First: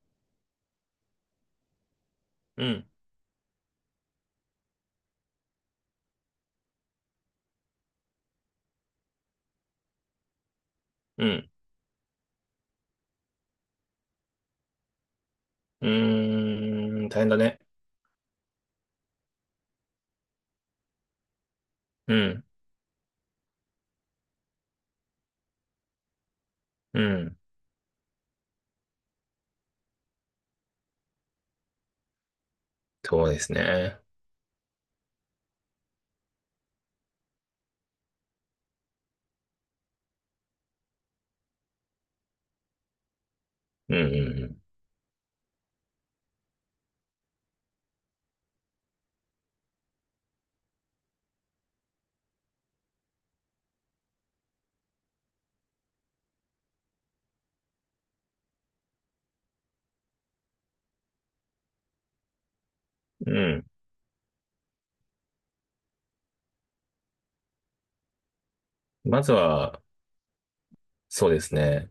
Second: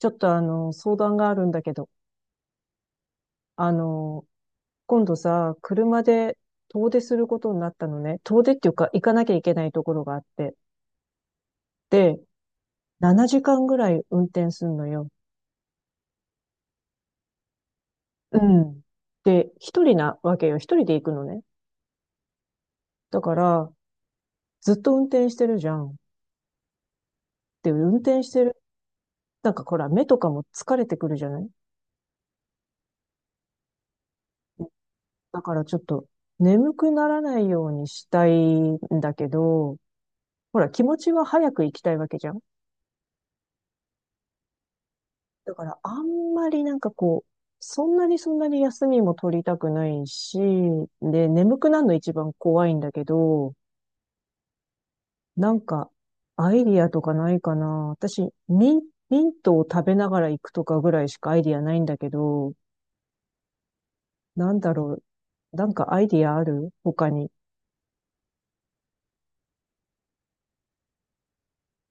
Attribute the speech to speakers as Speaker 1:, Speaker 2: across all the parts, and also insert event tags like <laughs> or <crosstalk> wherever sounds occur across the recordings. Speaker 1: ちょっと相談があるんだけど、
Speaker 2: うん、
Speaker 1: あの、今度さ、車で遠出することになったのね。遠出っていうか、行かなきゃいけないところがあって。
Speaker 2: うん、
Speaker 1: で、7時間ぐらい運転すんのよ。
Speaker 2: うーん、大変だね。
Speaker 1: うん。で、一人なわけよ。一人で行くのね。
Speaker 2: うん、
Speaker 1: だから、ずっと運転してるじゃん。
Speaker 2: うん、
Speaker 1: で、運転してる。なんかほら、目とかも疲れてくるじゃない？
Speaker 2: そうですね。
Speaker 1: だからちょっと、眠くならないようにしたいんだけど、ほら、気持ちは早く行きたいわけじゃん。
Speaker 2: うん、
Speaker 1: だからあんまり、そんなに休みも取りたくないし、で、眠くなるの一番怖いんだけど、なんか、アイディアとかないかな。私、ミントを食べながら行くとかぐらいしかアイディアないんだけど、
Speaker 2: うん、うん。
Speaker 1: なんだろう。なんかアイディアある他に？
Speaker 2: まずは、そうですね。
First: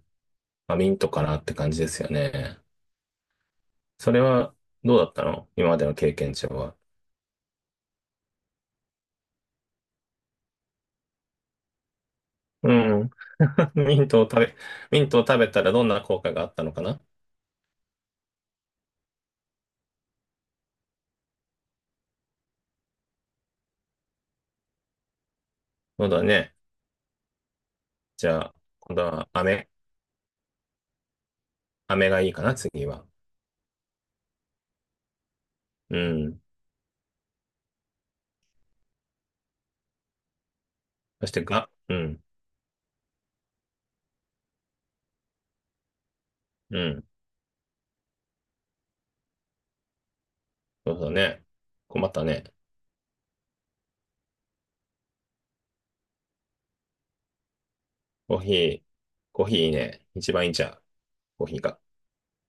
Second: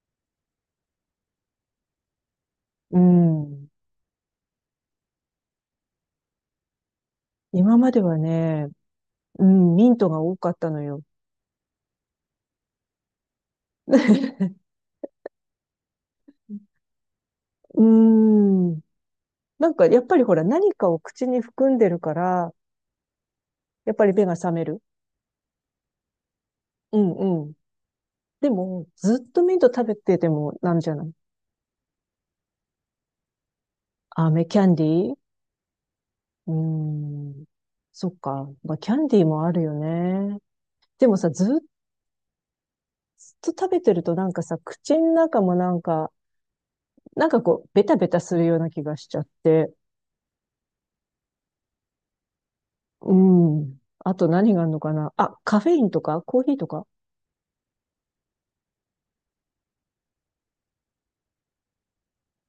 Speaker 2: まあ、ミントかなって感じですよね。
Speaker 1: うん。
Speaker 2: それは、どうだったの今までの経験値は。
Speaker 1: 今まではね、うん、ミントが多かったのよ。
Speaker 2: うん。<laughs> ミントを食べ、
Speaker 1: <laughs>
Speaker 2: ミントを食べたらどんな効果があったのかな？
Speaker 1: うーん。なんかやっぱりほら何かを口に含んでるから、やっぱり目が覚める。
Speaker 2: そうだね。
Speaker 1: うんうん。
Speaker 2: じゃ
Speaker 1: で
Speaker 2: あ、
Speaker 1: も、
Speaker 2: 今度
Speaker 1: ず
Speaker 2: は
Speaker 1: っとミント
Speaker 2: 飴、
Speaker 1: 食べててもなんじゃない？
Speaker 2: 飴がいいかな、次は。
Speaker 1: 飴キャンディー、
Speaker 2: うん。
Speaker 1: うーん。そっか。まあ、キャンディーもあるよね。でも
Speaker 2: そ
Speaker 1: さ、
Speaker 2: して
Speaker 1: ずっ
Speaker 2: が、うん、
Speaker 1: と食べてるとなんかさ、口の中もなんか、
Speaker 2: うん。
Speaker 1: なんかこう、ベタベタするような気がしちゃって。
Speaker 2: そうだね。困ったね。
Speaker 1: うん。あと何があるのかなあ、カフェインとかコーヒーとか。
Speaker 2: コーヒー、コーヒーいいね。一番いいんちゃう？コーヒーが。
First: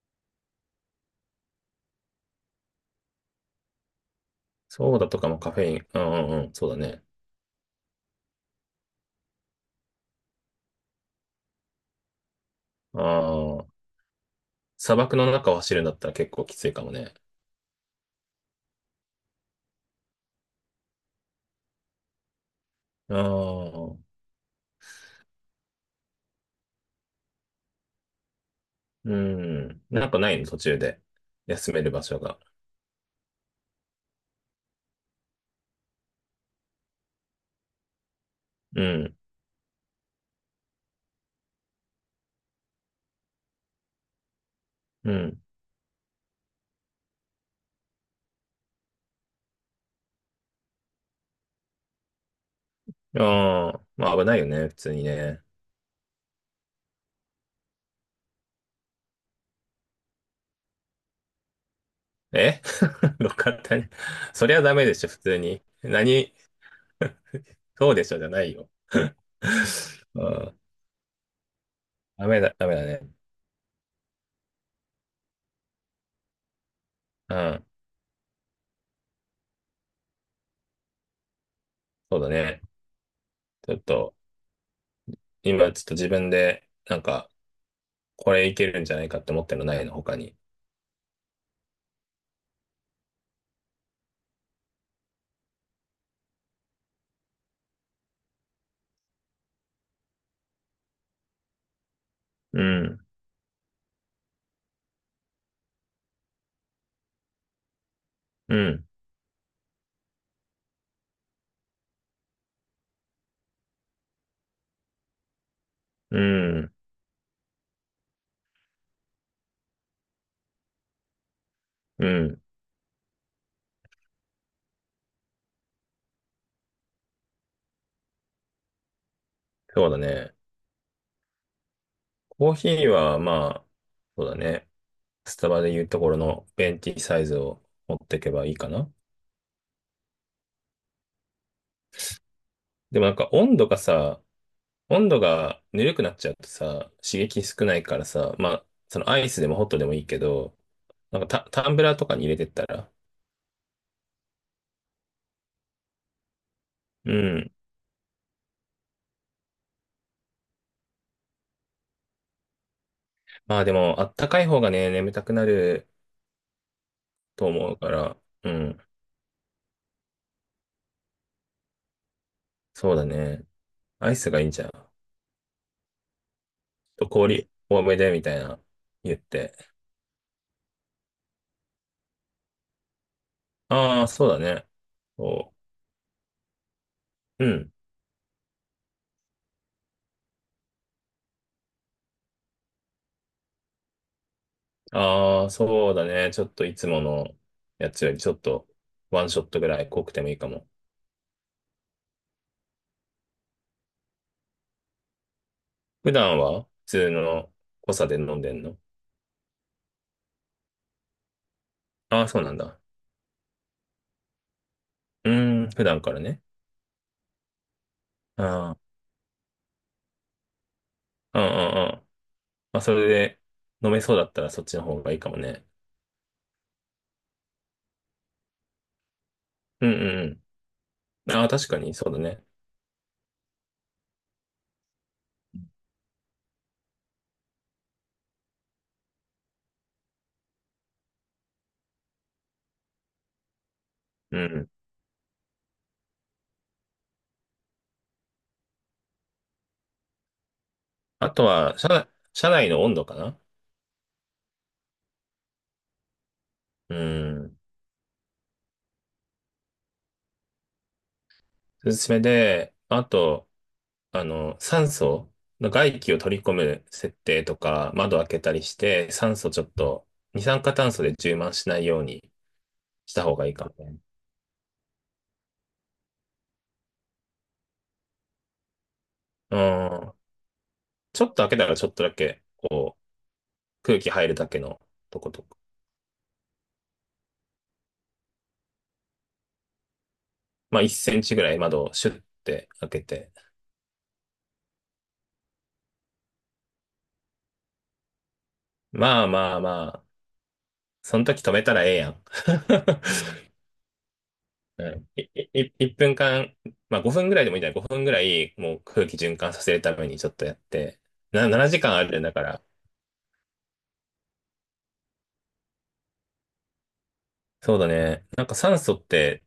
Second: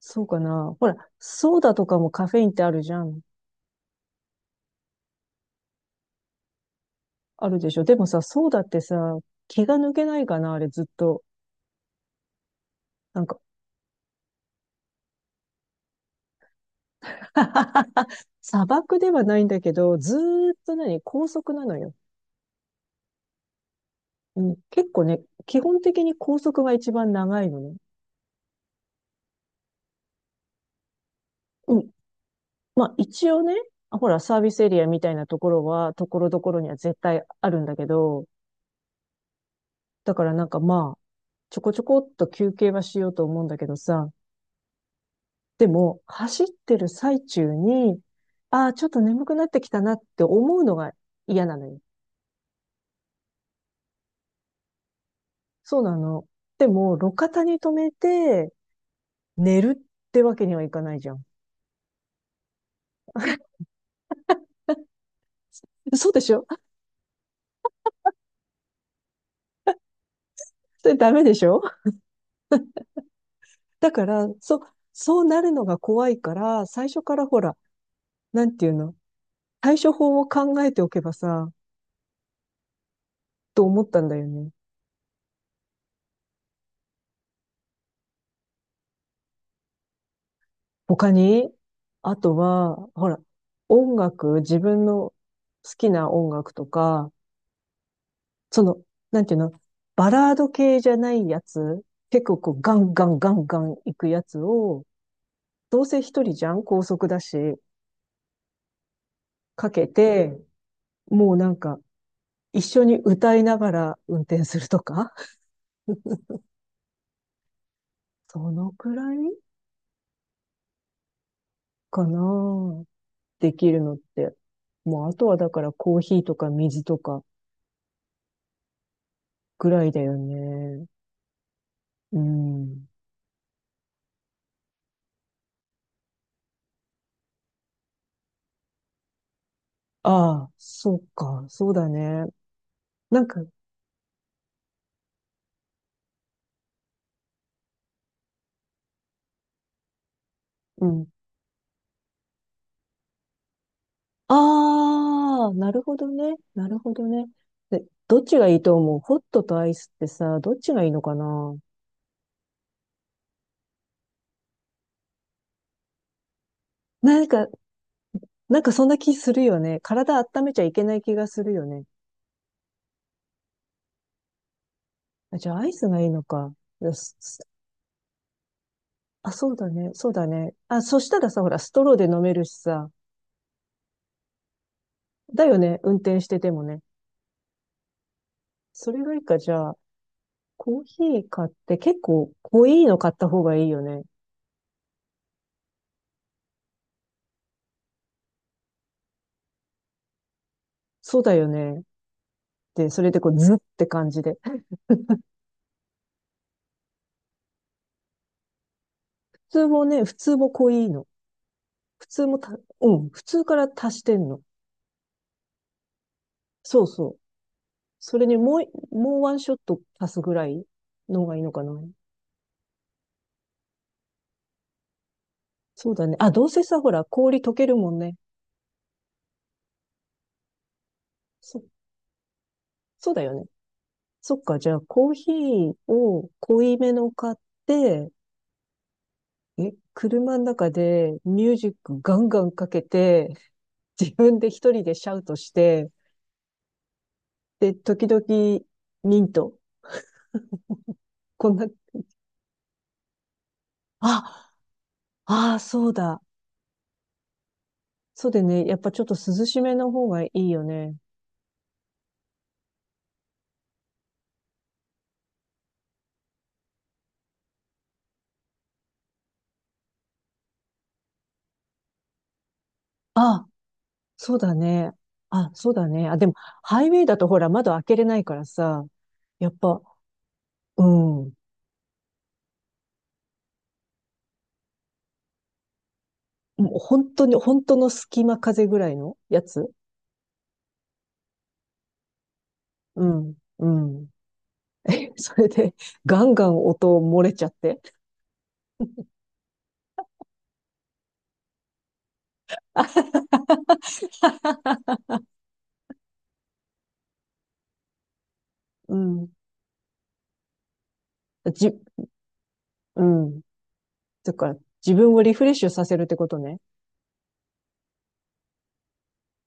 Speaker 1: そうかなほら、ソーダとかもカフェインってあるじゃん。
Speaker 2: ソーダとかもカフェイン。うんうんうん、そうだね。
Speaker 1: あるでしょ？でもさ、ソーダってさ、気が抜けないかなあれずっと。
Speaker 2: あ
Speaker 1: なんか。
Speaker 2: あ、砂漠の中を走るんだったら結構きついかもね。
Speaker 1: <laughs> 砂漠ではないんだけど、ずーっと何、高速なのよ。
Speaker 2: ああ、
Speaker 1: うん、結構ね、基本的に高速が一番長いのね。
Speaker 2: うん。なんかないの途中で。休
Speaker 1: う
Speaker 2: め
Speaker 1: ん。
Speaker 2: る場所が。
Speaker 1: まあ一応ね、あほら、サービスエリアみたいなところは、ところどころには絶対あるんだけど、
Speaker 2: うん、
Speaker 1: だからなんかまあ、ちょこちょこっと休憩はしようと思うんだけどさ、
Speaker 2: うん。
Speaker 1: でも、走ってる最中に、ああ、ちょっと眠くなってきたなって思うのが嫌なのよ。
Speaker 2: ああ、まあ危ないよね、普通にね。
Speaker 1: そうなの。でも、路肩に止めて寝るってわけにはいかないじゃん。
Speaker 2: え <laughs> どかったね。そりゃダメでしょ、普通に。
Speaker 1: <laughs> そうでし
Speaker 2: 何、
Speaker 1: ょ？
Speaker 2: そうでしょ、じゃないよ。<laughs> うん、
Speaker 1: それダメでしょ？
Speaker 2: ダメだ、ダメだね。
Speaker 1: だから、そうなるのが怖いから、最初から
Speaker 2: う
Speaker 1: ほら、
Speaker 2: ん、
Speaker 1: なんていうの？対処法を考えておけばさ、
Speaker 2: そうだね。
Speaker 1: と
Speaker 2: ちょっ
Speaker 1: 思ったん
Speaker 2: と、
Speaker 1: だよね。
Speaker 2: 今ちょっと自分で、なんか、これいけるんじゃないかって思ってるのないの、他に。
Speaker 1: 他に？あとは、ほら、音楽、自分の好きな音楽とか、その、なんていうの？バラード系じゃないやつ、結構こう
Speaker 2: う
Speaker 1: ガンガ
Speaker 2: ん、
Speaker 1: ンガンガン行くやつを、どうせ一人じゃん高速だし、
Speaker 2: うん、
Speaker 1: かけて、もうなんか、一緒に歌いながら運転するとか、<laughs>
Speaker 2: うん、
Speaker 1: そのくらい
Speaker 2: う
Speaker 1: かな。
Speaker 2: ん。
Speaker 1: できるのって。もうあとはだからコーヒーとか水とかぐら
Speaker 2: そう
Speaker 1: い
Speaker 2: だ
Speaker 1: だよ
Speaker 2: ね。
Speaker 1: ね。う
Speaker 2: コーヒ
Speaker 1: ん。
Speaker 2: ーは、まあ、そうだね。スタバで言うところのベンティサイズを持っていけばいいかな。
Speaker 1: ああ、そうか、そうだね。
Speaker 2: でもなん
Speaker 1: なん
Speaker 2: か
Speaker 1: か、
Speaker 2: 温度がさ、温度がぬるくなっちゃうとさ、刺激少ないからさ、まあ、そのアイスでもホットでもいいけど、
Speaker 1: うん。
Speaker 2: なんかタンブラーとかに入れてったら、
Speaker 1: ああ、なるほどね。なるほど
Speaker 2: う
Speaker 1: ね。
Speaker 2: ん。
Speaker 1: で、どっちがいいと思うホットとアイスってさ、どっちがいいのかな？
Speaker 2: まあでも、あったかい方がね、眠たくなる
Speaker 1: なん
Speaker 2: と
Speaker 1: か、
Speaker 2: 思うから、う
Speaker 1: なんか
Speaker 2: ん。
Speaker 1: そんな気するよね。体温めちゃいけない気がするよね。
Speaker 2: そうだね。アイスがいいんじゃん。ちょっ
Speaker 1: あ、じゃあアイスがいいのか。よ
Speaker 2: と
Speaker 1: し、
Speaker 2: 氷多めでみたいな言っ
Speaker 1: あ、そ
Speaker 2: て。
Speaker 1: うだね。そうだね。あ、そしたらさ、ほら、ストローで飲めるしさ。
Speaker 2: ああ、そうだね。
Speaker 1: だ
Speaker 2: そ
Speaker 1: よね。運転しててもね。
Speaker 2: う。うん。
Speaker 1: それがいいか、じゃあ、コーヒー買って結構濃いの買った方がいいよね。
Speaker 2: ああ、そうだね。ちょっといつものやつよりちょっとワンショットぐらい濃くてもいいかも。
Speaker 1: そうだよね。で、それでこう、ズって感じで。
Speaker 2: 普段は普通の濃さで飲んでんの？
Speaker 1: 普通もね、普通も濃いの。普
Speaker 2: ああ
Speaker 1: 通
Speaker 2: ー、
Speaker 1: も
Speaker 2: そうなん
Speaker 1: た、
Speaker 2: だ。
Speaker 1: うん、普通から足してんの。
Speaker 2: うーん、普段からね。
Speaker 1: そうそう。それに
Speaker 2: ああ、
Speaker 1: もうワンショット足すぐらいの方がい
Speaker 2: う
Speaker 1: い
Speaker 2: んう
Speaker 1: のかな。
Speaker 2: んうん。まあ、それで飲めそうだったらそっちの方がいいかもね。
Speaker 1: そうだね。あ、どうせさ、ほら、氷溶けるもんね。
Speaker 2: うんうんうん。ああ、
Speaker 1: そ、
Speaker 2: 確かにそうだね。
Speaker 1: そうだよね。そっか、じゃあコーヒーを濃いめの買って、え、車の中でミュージックガンガンかけて、<laughs> 自分
Speaker 2: う
Speaker 1: で
Speaker 2: ん。
Speaker 1: 一人でシャウトして、で、時々ミント、
Speaker 2: あと
Speaker 1: こんな、
Speaker 2: は、車、車内の温度かな？
Speaker 1: あ、ああ、そうだ。
Speaker 2: うん。
Speaker 1: そうね、やっぱちょっと涼しめの方がいいよね。
Speaker 2: おすすめで、あと、あの、酸素の外気を取り込む設定とか、窓開けたりして、酸素ちょっと、二酸化炭素で充満しないようにした方
Speaker 1: あ、
Speaker 2: がいいかもね。
Speaker 1: そうだね。あ、そうだね。あ、でも、ハイウェイだとほら、窓開けれないからさ、やっ
Speaker 2: う
Speaker 1: ぱ、
Speaker 2: ん。
Speaker 1: う
Speaker 2: ちょっ
Speaker 1: ん。
Speaker 2: と開けたらちょっとだけ、こう、空気入るだけのとことか。
Speaker 1: もう本当に、本当の隙間風ぐらいのやつ。
Speaker 2: まあ、1センチぐらい窓をシュッて開け
Speaker 1: う
Speaker 2: て。
Speaker 1: ん、うん。<laughs> え、それで、ガンガン音漏れちゃって。
Speaker 2: まあまあまあ、その時止めたらええやん。<laughs> う
Speaker 1: <laughs>
Speaker 2: ん、い、い、い1分間、まあ5分ぐらいでもいいんじゃない？ 5 分ぐらい、もう
Speaker 1: う
Speaker 2: 空気
Speaker 1: ん。
Speaker 2: 循環させるためにちょっとやって。な、
Speaker 1: じ、
Speaker 2: 7時間あるんだから。
Speaker 1: うん。だから、自分をリフレッシュさせるってことね。
Speaker 2: そうだね。なんか酸素って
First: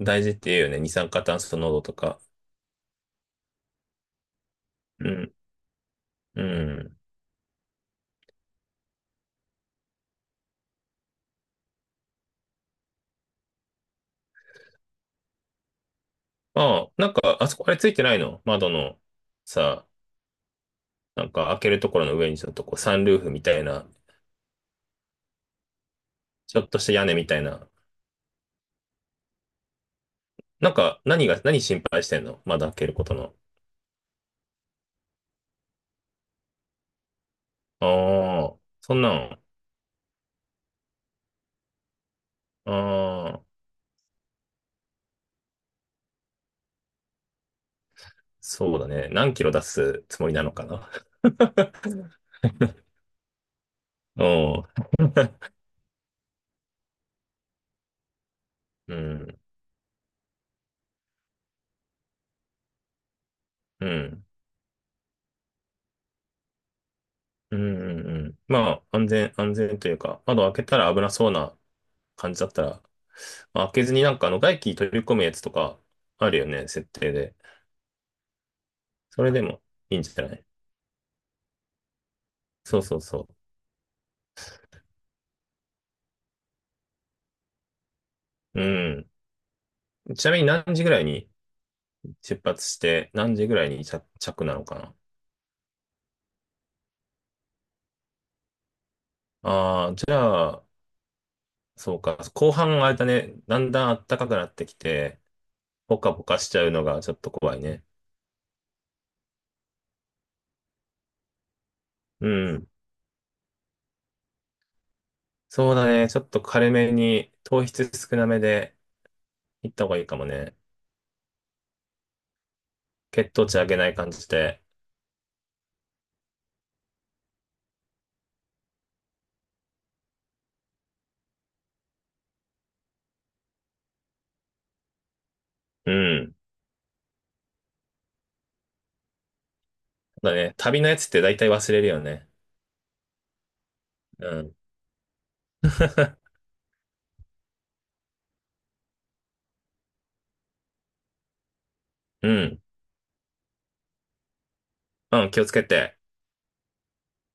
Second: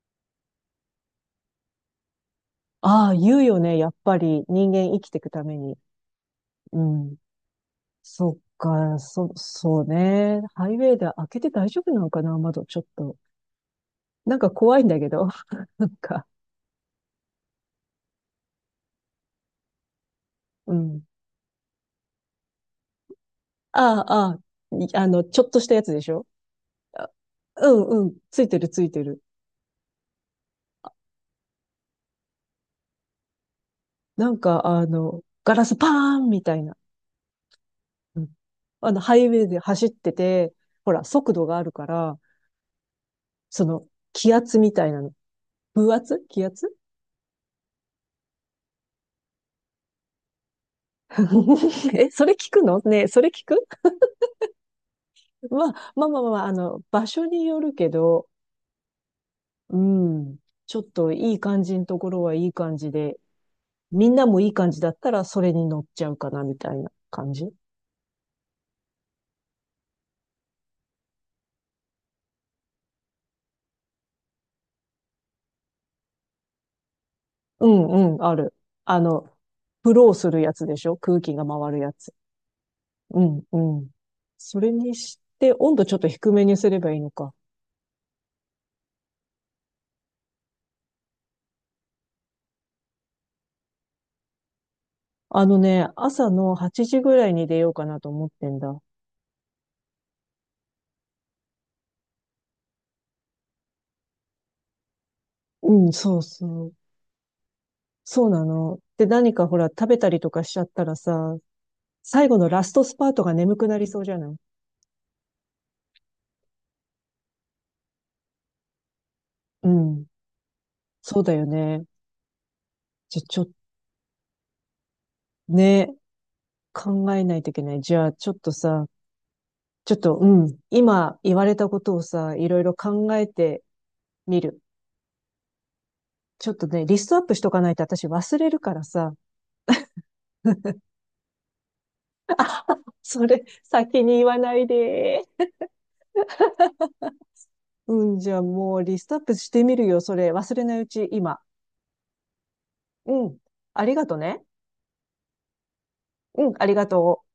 Speaker 2: 大事って言うよね。二酸化炭素濃度とか。
Speaker 1: ああ、言うよね。やっぱり人間生
Speaker 2: う
Speaker 1: きていく
Speaker 2: ん。
Speaker 1: ために。
Speaker 2: う
Speaker 1: う
Speaker 2: ん。
Speaker 1: ん。そっか、そうね。ハイウェイで開けて大丈夫なのかな窓、ちょっと。なんか怖いんだけど。<laughs> なんか、
Speaker 2: ああ、なんか、あそこあれついてないの窓のさ、
Speaker 1: うん。
Speaker 2: なんか開けるところの上にちょっとこうサンルーフみたいな、
Speaker 1: ああ、ああ、い、あの、ちょっとしたやつでしょ？
Speaker 2: ちょっとした屋
Speaker 1: あ、
Speaker 2: 根みたい
Speaker 1: う
Speaker 2: な。
Speaker 1: ん、うん。ついてる、ついてる。
Speaker 2: なんか、何が、何心配してんの窓開けることの。
Speaker 1: なんか、あの、ガラスパーンみたいな。
Speaker 2: あ
Speaker 1: うん、
Speaker 2: あ、
Speaker 1: あ
Speaker 2: そ
Speaker 1: の、
Speaker 2: んな
Speaker 1: ハイウ
Speaker 2: ん。
Speaker 1: ェイで走ってて、ほら、速度があるから、
Speaker 2: あ、
Speaker 1: その、気圧みたいなの。風圧気圧。
Speaker 2: そうだね。何キロ出すつもりなのかな？
Speaker 1: <laughs>
Speaker 2: <laughs>
Speaker 1: え、それ聞くのねえ、それ聞く、
Speaker 2: おう、
Speaker 1: まあ、あの、場所によるけど、
Speaker 2: うん、
Speaker 1: うん、ちょっといい感じのところはいい感じで、
Speaker 2: う
Speaker 1: みん
Speaker 2: ん、
Speaker 1: なもいい感じだったらそれに乗っちゃうかな、みたいな感じ。
Speaker 2: うん、うん。うんまあ、安全、安全というか、窓開けたら危なそうな感じだったら、まあ開けずになんかあの外気取り込むやつとかあるよね、設定で。
Speaker 1: うんうん、ある。あ
Speaker 2: そ
Speaker 1: の、
Speaker 2: れでも
Speaker 1: フ
Speaker 2: いいん
Speaker 1: ロ
Speaker 2: じ
Speaker 1: ー
Speaker 2: ゃ
Speaker 1: す
Speaker 2: な
Speaker 1: る
Speaker 2: い？
Speaker 1: やつでしょ？空気が回るやつ。
Speaker 2: そうそう
Speaker 1: う
Speaker 2: そ
Speaker 1: ん、うん。それにして、温度ちょっと低めにすればいいのか。
Speaker 2: う。うん。ちなみに何時ぐらいに出発して、何時ぐらいに着なのかな？
Speaker 1: あのね、朝の8時ぐらいに出ようかなと思ってんだ。
Speaker 2: ああー、じゃあ、そうか。後半あれだね、だんだん暖かくなってきて、
Speaker 1: うん、
Speaker 2: ポカ
Speaker 1: そう
Speaker 2: ポカしちゃ
Speaker 1: そ
Speaker 2: う
Speaker 1: う。
Speaker 2: のがちょっと怖いね。
Speaker 1: そうなの。で、何かほら、食べたりとかしちゃったらさ、
Speaker 2: う
Speaker 1: 最後のラ
Speaker 2: ん。
Speaker 1: ストスパートが眠くなりそうじゃない？
Speaker 2: そうだね。ちょっと軽めに、糖質少なめで
Speaker 1: う
Speaker 2: 行った方がいい
Speaker 1: ん。
Speaker 2: かもね。
Speaker 1: そうだよね。じゃ、
Speaker 2: 血
Speaker 1: ち
Speaker 2: 糖
Speaker 1: ょ、
Speaker 2: 値上げない感じで。
Speaker 1: ね、考えないといけない。じゃあ、ちょっとさ、ちょっと、うん。今言われたことをさ、いろいろ考えてみる。
Speaker 2: うん。
Speaker 1: ちょっとね、リストアップしとかないと私忘れるからさ。
Speaker 2: だね。旅のやつって大体忘れるよね。
Speaker 1: それ、先に言
Speaker 2: う
Speaker 1: わな
Speaker 2: ん。
Speaker 1: いで。
Speaker 2: <laughs>
Speaker 1: うん、じゃあもうリストアップしてみるよ、それ。忘れないうち、今。
Speaker 2: うん。
Speaker 1: うん。ありがとね。
Speaker 2: うん、気をつけて。
Speaker 1: うん、ありがとう。